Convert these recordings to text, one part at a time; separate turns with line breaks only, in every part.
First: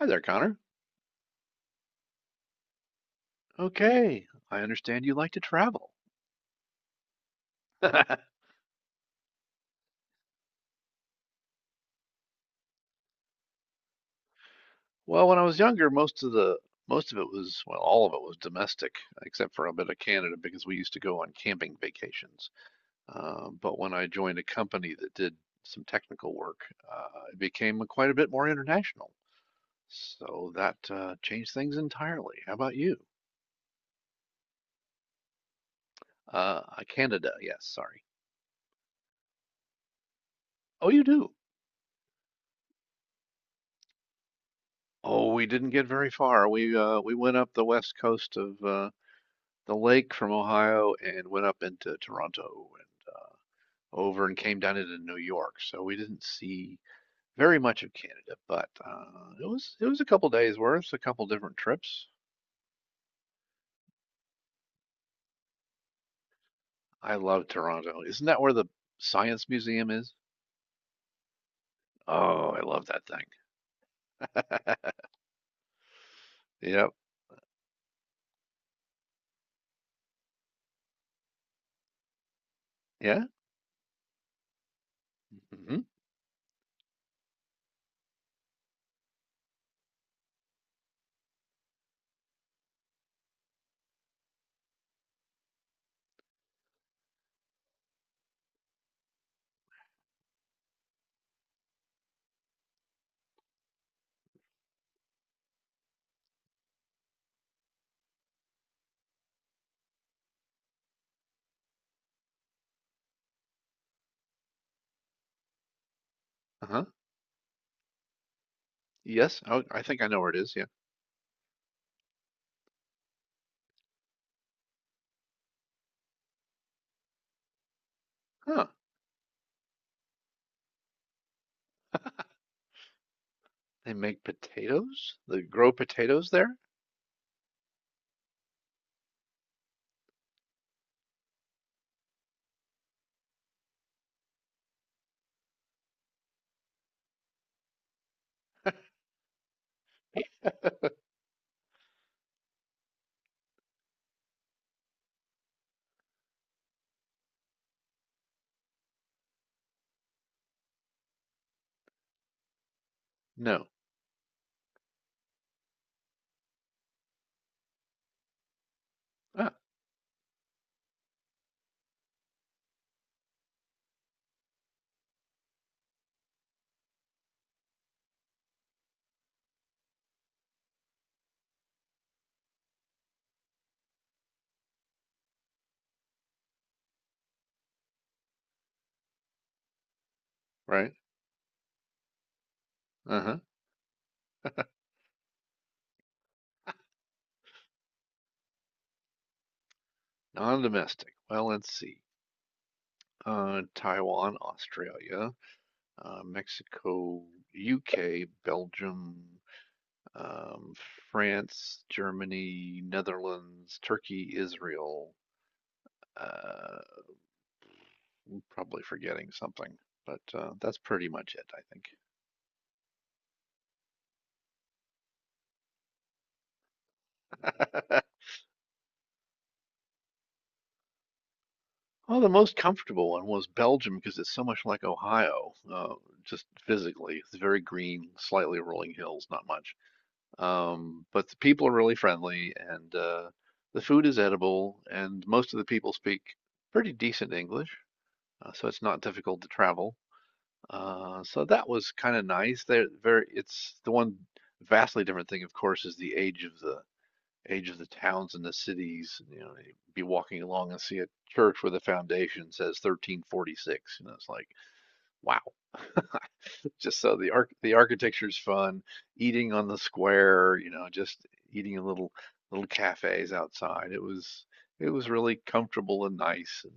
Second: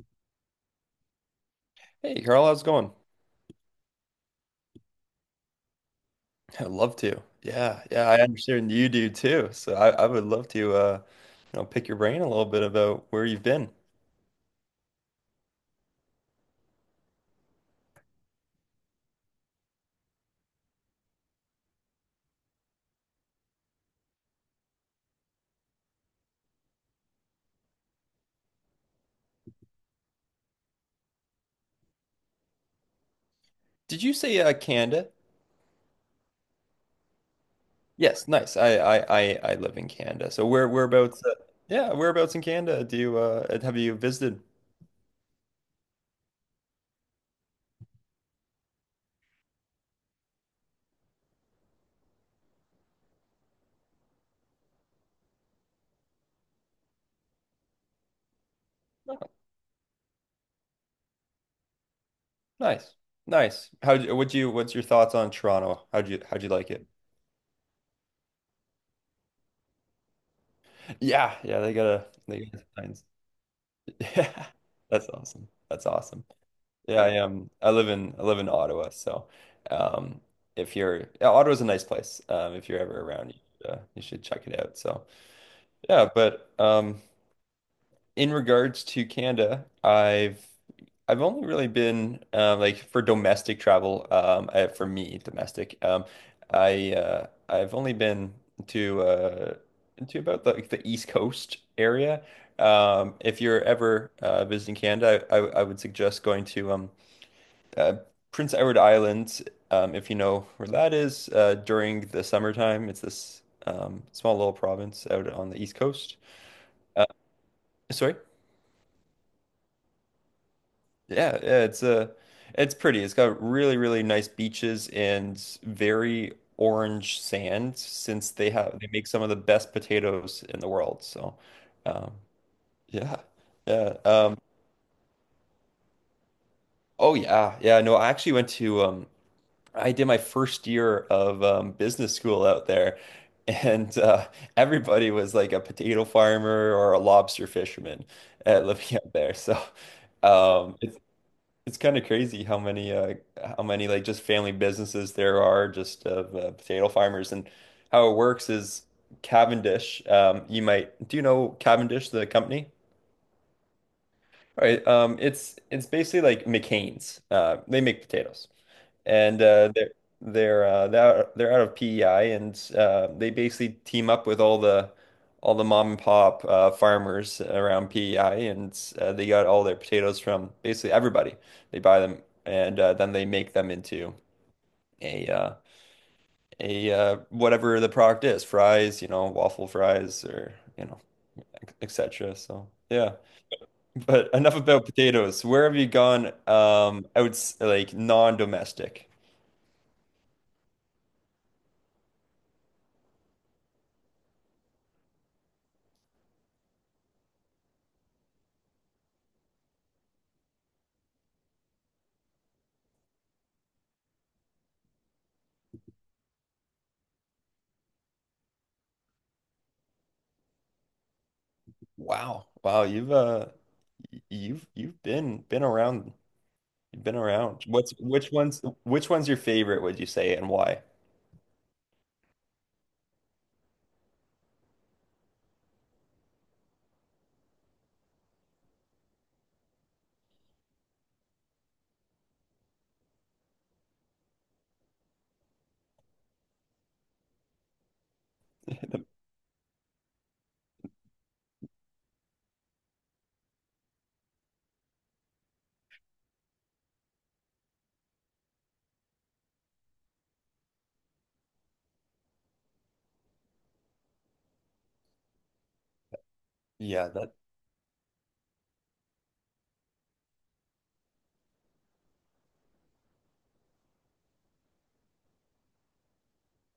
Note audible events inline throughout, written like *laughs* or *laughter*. Hi there, Connor.
Hey Carl, how's it going?
Okay, I understand you like to travel.
I'd love to. Yeah, yeah, I
*laughs*
understand you do too. So I would love to you know pick your brain a little bit about where you've been.
Well, when I was younger, most of it was, well, all of it was domestic, except for a bit of Canada because we used to go on camping vacations. But when I joined a company that did some technical work, it became quite a bit more international. So that changed things entirely. How about you?
Did you say Canada?
Uh, Canada, yes, sorry.
Yes, nice. I live in Canada. So where
Oh, you
whereabouts
do.
yeah, whereabouts in Canada do you have you visited?
Oh, we didn't get very far. We went up the west coast of the lake from Ohio and went up into Toronto and over and came down into New York. So we didn't see very much of Canada, but
Oh,
it was a couple days worth, a couple different trips.
nice. Nice. How would you What's your thoughts on Toronto? How'd you like it?
I love Toronto. Isn't that where the Science Museum is?
Yeah, yeah, they
Oh, I love
got a
that
*laughs* Yeah.
thing.
That's awesome. That's awesome.
*laughs* Yep.
Yeah, I am. I live in Ottawa, so um, if you're yeah, Ottawa's a nice place. If you're ever
Yeah.
around, you should check it out. So
hmm
yeah, but in regards to Canada, I've only really been like for domestic travel. For me, domestic. I've only been to uh, to about like the East Coast area. If you're ever visiting Canada, I would suggest going to uh, Prince Edward Island, if you know where that is, during the summertime, it's this small little province out on the east coast.
Uh-huh.
Sorry,
Yes, oh, I think I know where it is. Yeah.
yeah, yeah, it's pretty. It's got really, really nice beaches and very orange sand since
Huh.
they make some of the best potatoes in the world. So, um, yeah,
They
yeah.
make potatoes? They grow potatoes there?
Oh yeah, yeah. No, I actually went to I did my first year of business school out there, and everybody was like a potato farmer or a lobster fisherman living *laughs* out there. So um, it's it's kind of crazy how many like just family businesses there are just of potato farmers. And how it works is Cavendish. You might do you know Cavendish, the company?
No.
All right. It's basically like McCain's. They make potatoes and
Ah,
they're they're out of PEI, and they basically team up with all the mom and pop farmers around PEI, and they got all their potatoes from basically everybody. They buy them, and then they make them into a uh, a whatever the product is, fries, you know, waffle fries, or you
right.
know, etc. So. Yeah,
Uh-huh.
but enough about potatoes. Where have you gone, outs like non-domestic?
Non-domestic. Well, let's see. Taiwan, Australia, Mexico, UK, Belgium, um, France, Germany, Netherlands, Turkey, Israel. Uh, I'm probably forgetting something, but that's pretty much it,
Wow. You've been around
I
What's
think. *laughs*
which one's your favorite, would you say, and why?
Oh, the most comfortable one was Belgium because it's so much like Ohio, just physically. It's very green, slightly rolling hills, not much. But the people are really friendly, and the food is edible, and most of the people speak pretty decent English, so it's not difficult to travel. So that was kind of nice. They're very, it's the one vastly different thing, of course, is the age of the towns and the cities. You know, you'd be walking along and see a church where the foundation says 1346, and it's like, wow. Just
Yeah,
so the
that
arch the architecture's fun, eating on the square, you know, just eating in little cafes outside. It was really comfortable and nice. And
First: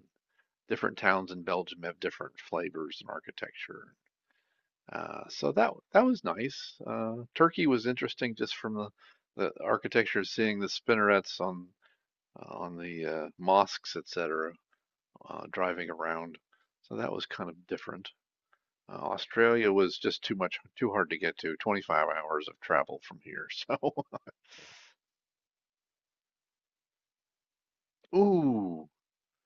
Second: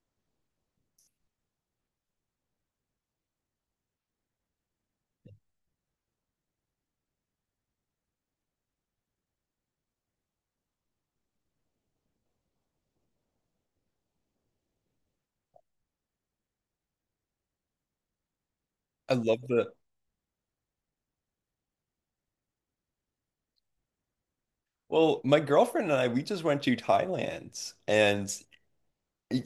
different towns in Belgium have different flavors and architecture. So that that was nice. Turkey was interesting just from the architecture, seeing the spinnerets on the mosques, etc., driving around. So that was kind of different.
I love
Australia
the
was just too much, too hard to get to. 25 hours of travel from here. So,
well, my girlfriend and I, we just went to Thailand
*laughs*
and
ooh,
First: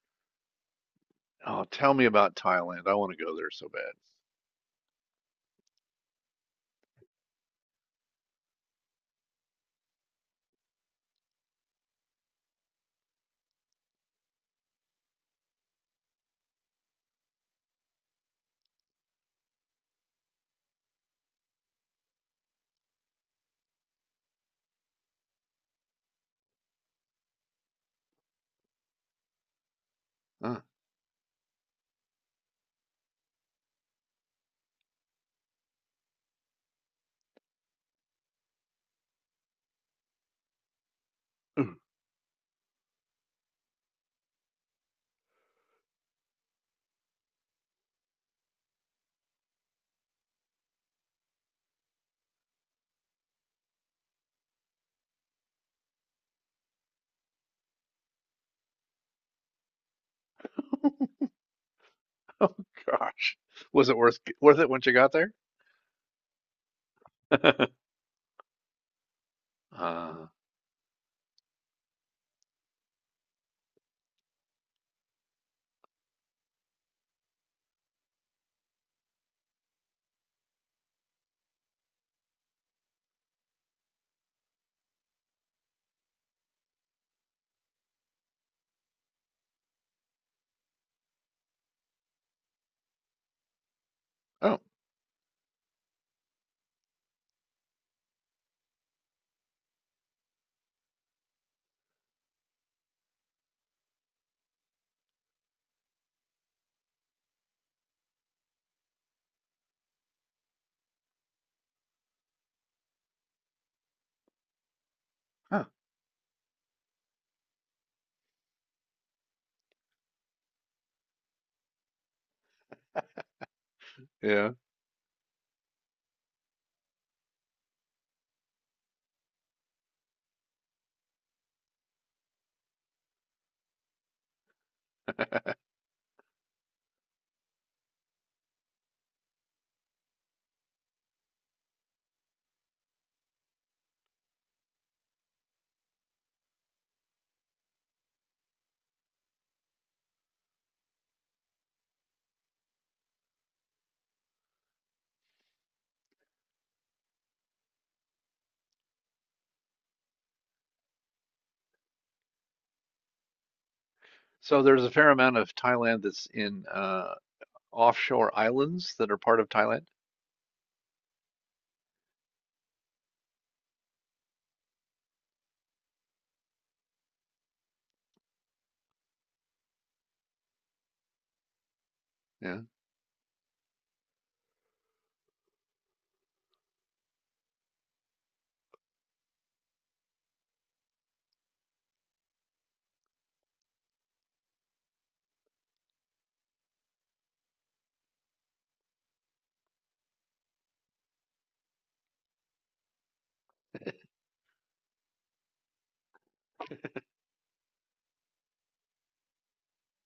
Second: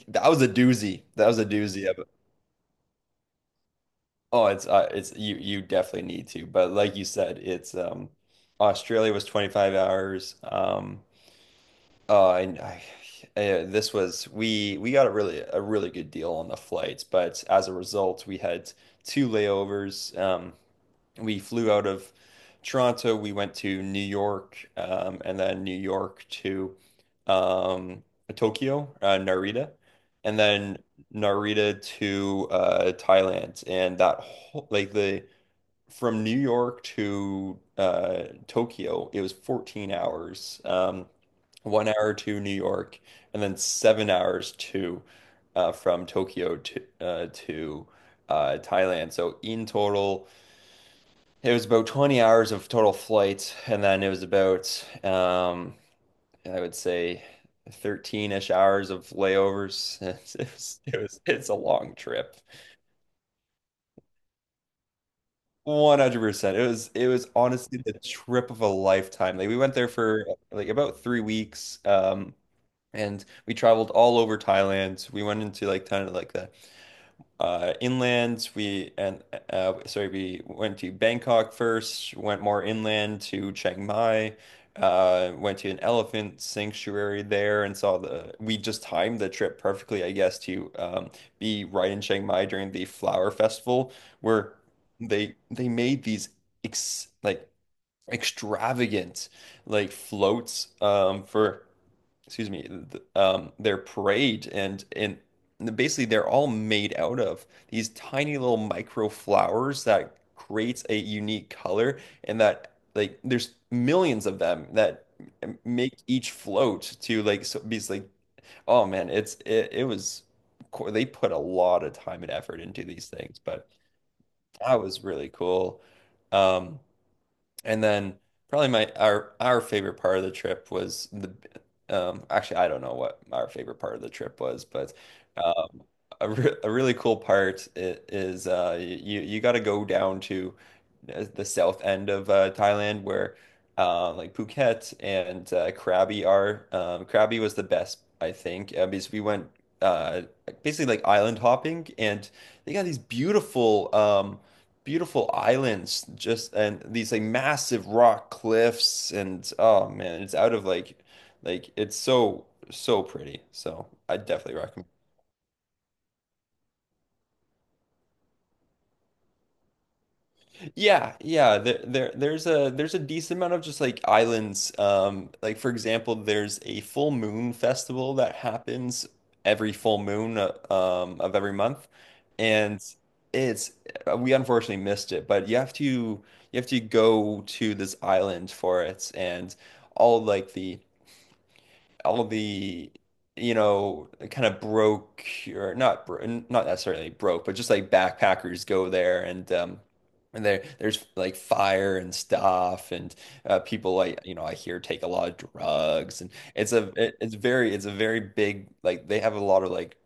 that was a doozy. That was a
oh,
doozy
tell
of
me
it.
about Thailand. I want to go there so bad.
Oh, it's you you definitely need to. But like you said, it's Australia was 25 hours. And I This was we got a really good deal on the flights, but as a result, we had two layovers. We flew out of Toronto, we went to New York, and then New York to um, Tokyo, Narita, and then Narita to Thailand. And that whole, from New York to Tokyo, it was 14 hours.
Huh.
1 hour to New York, and then 7 hours to from Tokyo to Thailand. So in total, it was about 20 hours of total flight, and then it was about I would say 13-ish hours of layovers. *laughs* It was it's a long trip.
*laughs* Oh gosh, was it worth it once you got there?
100%. It was honestly
*laughs*
the trip of a lifetime. Like we went there for
Uh,
like about 3 weeks and we traveled all over Thailand. We went into like kind of like the inland we and sorry we went to Bangkok first, went more inland to Chiang Mai, went to an elephant sanctuary there, and saw the, we just timed the trip perfectly I guess to be right in Chiang Mai during the flower festival where
oh,
they made these ex like extravagant like floats for excuse me, th their parade, and basically they're all made out of these tiny little micro flowers that creates a unique color, and that like there's millions of them that
huh,
make each float to like so be like oh man it's it was they put a lot of time and effort into these things, but
yeah.
that was really cool um and then probably my our favorite part of the trip was the actually I don't know what our favorite part of the trip was, but
*laughs*
um a, re a really cool part is you you got to go down to the south end of Thailand where like Phuket and Krabi are. Krabi was the best I think because we went uh basically like island hopping, and they got these beautiful beautiful islands just, and these like massive rock cliffs, and oh man it's out of like it's so so pretty, so I definitely
So there's
recommend.
a fair amount of Thailand that's in offshore islands that are part of Thailand.
Yeah, yeah. There's a decent amount of just like islands. Like for example, there's a full moon festival that happens every full moon of every month,
Yeah,
and it's we unfortunately missed it. But you have to go to this island for it, and all like the all the you know kind of broke or not bro not necessarily broke but just like backpackers go there, and there there's like fire and stuff, and people like you know I hear take a lot of drugs, and it's very it's a very big, like they have a lot of like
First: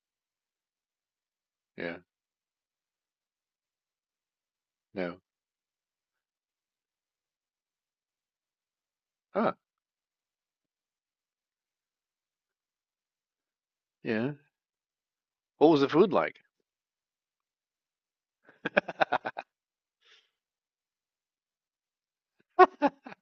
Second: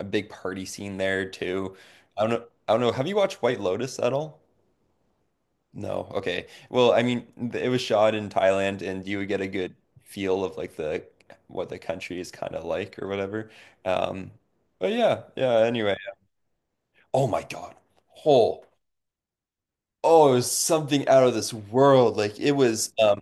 a big party scene there too.
yeah,
I don't know have you watched White Lotus at all?
no,
No. Okay. Well, I mean, it was shot in Thailand, and you would get a
huh,
good feel of like the what the country is kind of like or whatever. Um,
yeah.
but yeah, yeah.
What was the
Anyway,
food like?
oh my God. Oh,
*laughs*
oh, it was something out of this world. Like it was. um,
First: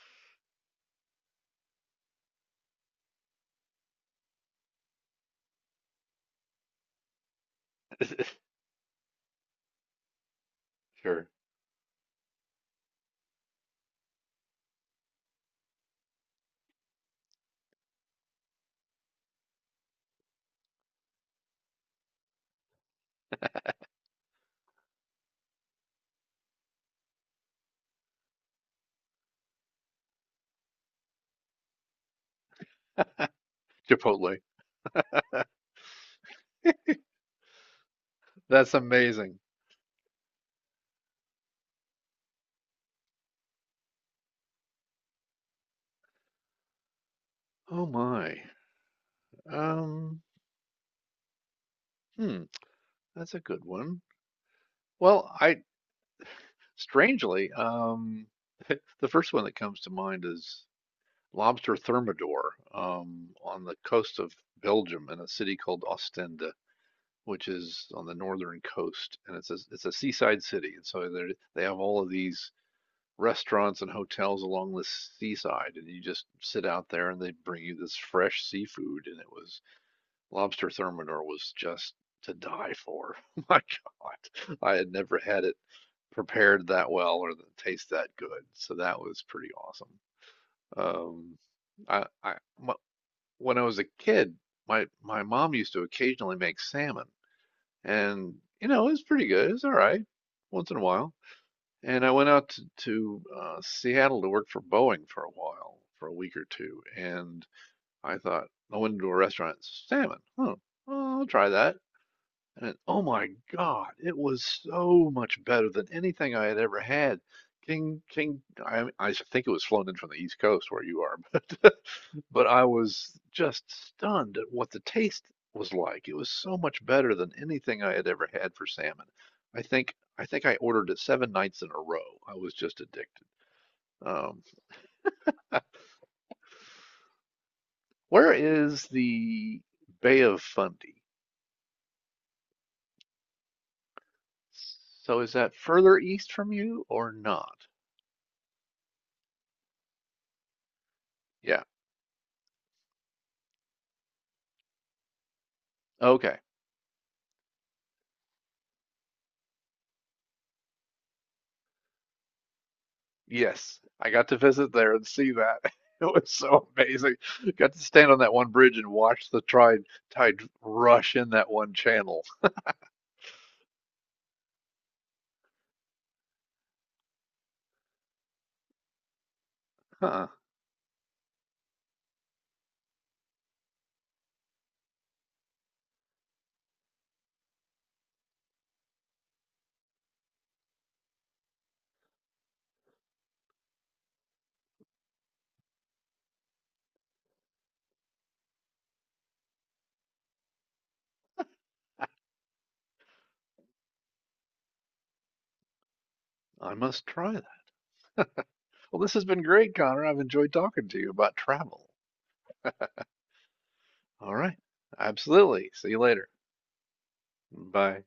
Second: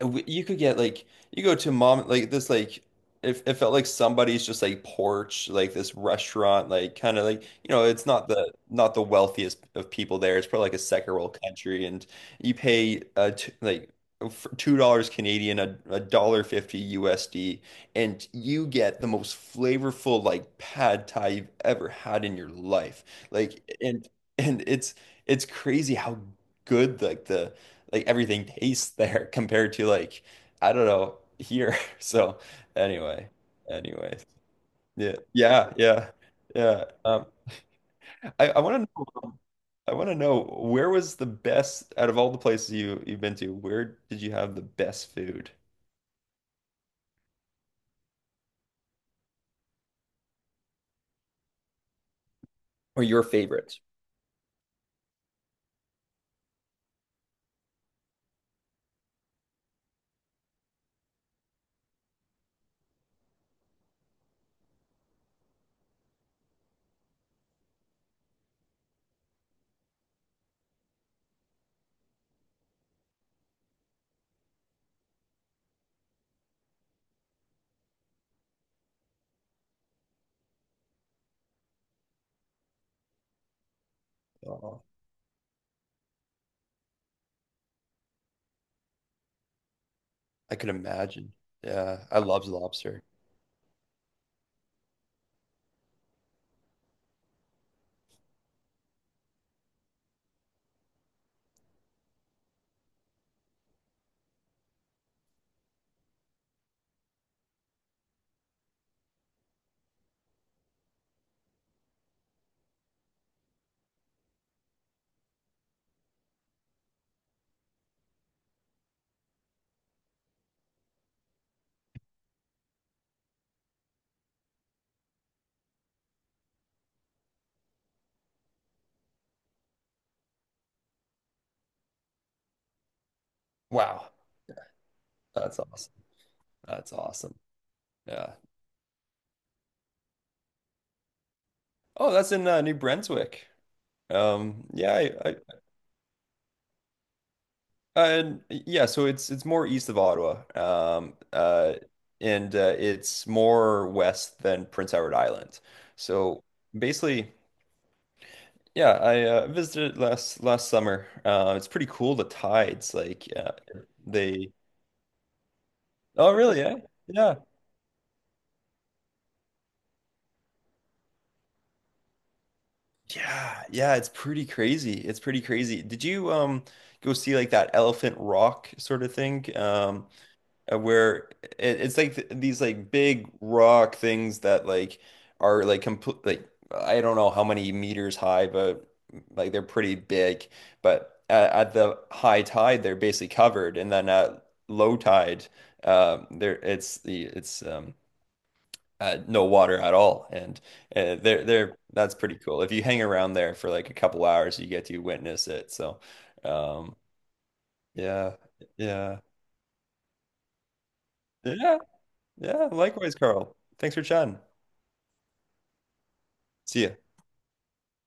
w- You could get like you go to mom like this like it felt like somebody's just like porch like this restaurant like kind of like, you know, it's not the not the wealthiest of people there, it's probably like a second
Sure,
world country, and you pay $2 Canadian, a, a dollar fifty USD, and you get the most flavorful like pad thai you've ever had in your life, like and it's crazy how good like the like everything tastes there *laughs* compared to like I don't know here. *laughs* So anyway, anyways,
Chipotle.
yeah, yeah, yeah, yeah. I
That's
want to know
amazing.
I want to know where was the best out of all the places you you've been to? Where did you have the best food
Oh my. Um, hmm,
or your
that's a good
favorite?
one. Well, I strangely, the first one that comes to mind is lobster thermidor on the coast of Belgium in a city called Ostende, which is on the northern coast, and it's a seaside city, and so they have all of these restaurants and hotels along the seaside, and you just sit out there, and they bring you this fresh seafood, and it was lobster thermidor was just to die for. *laughs* My God, I
Oh,
had never had it prepared that well or the taste that good, so that was pretty awesome.
I could imagine.
Um,
Yeah,
I,
I
I
loved
my,
lobster.
when I was a kid, my mom used to occasionally make salmon, and you know, it was pretty good. It's all right once in a while. And I went out to, to Seattle to work for Boeing for a while, for a week or two, and I thought I went into a restaurant, salmon. Huh, well, I'll try that. And oh my God, it was so much better than anything I had ever had. King, King, I think it was flown in from the East Coast where you are, *laughs* but but I was just stunned at what the taste was like. It was so much better than anything I had ever had for salmon. I think I ordered it 7 nights in a row. I was just addicted.
Wow,
Um,
that's awesome. That's awesome.
where
Yeah.
is the Bay of Fundy?
Oh, that's in New Brunswick. Yeah,
So is
I,
that further east from you or not?
and yeah, so it's more east of Ottawa,
Yeah.
and it's more west than Prince Edward Island.
Okay.
So basically, yeah, I visited last last summer. It's pretty cool. The tides, like
Yes. I got to
they.
visit there and see that. *laughs* It was
Oh, really?
so
Yeah,
amazing.
yeah,
Got to stand on that one bridge and watch the tide rush in that one channel.
yeah, yeah. It's pretty crazy. It's pretty crazy. Did you go see like that Elephant Rock sort of thing?
Huh.
Where it's like th these like big rock things that like are like complete like I don't know how many meters high, but like they're pretty big. But at the high tide, they're basically covered, and then at low tide, there it's the it's no water at all, and they're that's pretty cool. If you hang around there for like a couple hours, you get to witness it. So,
I
um,
must try that.
yeah,
Well, this
yeah.
has been great, Connor. I've enjoyed talking to you about
Yeah,
travel.
yeah, likewise, Carl. Thanks for
All
chatting.
right. Absolutely. See you later.
See ya.
Bye.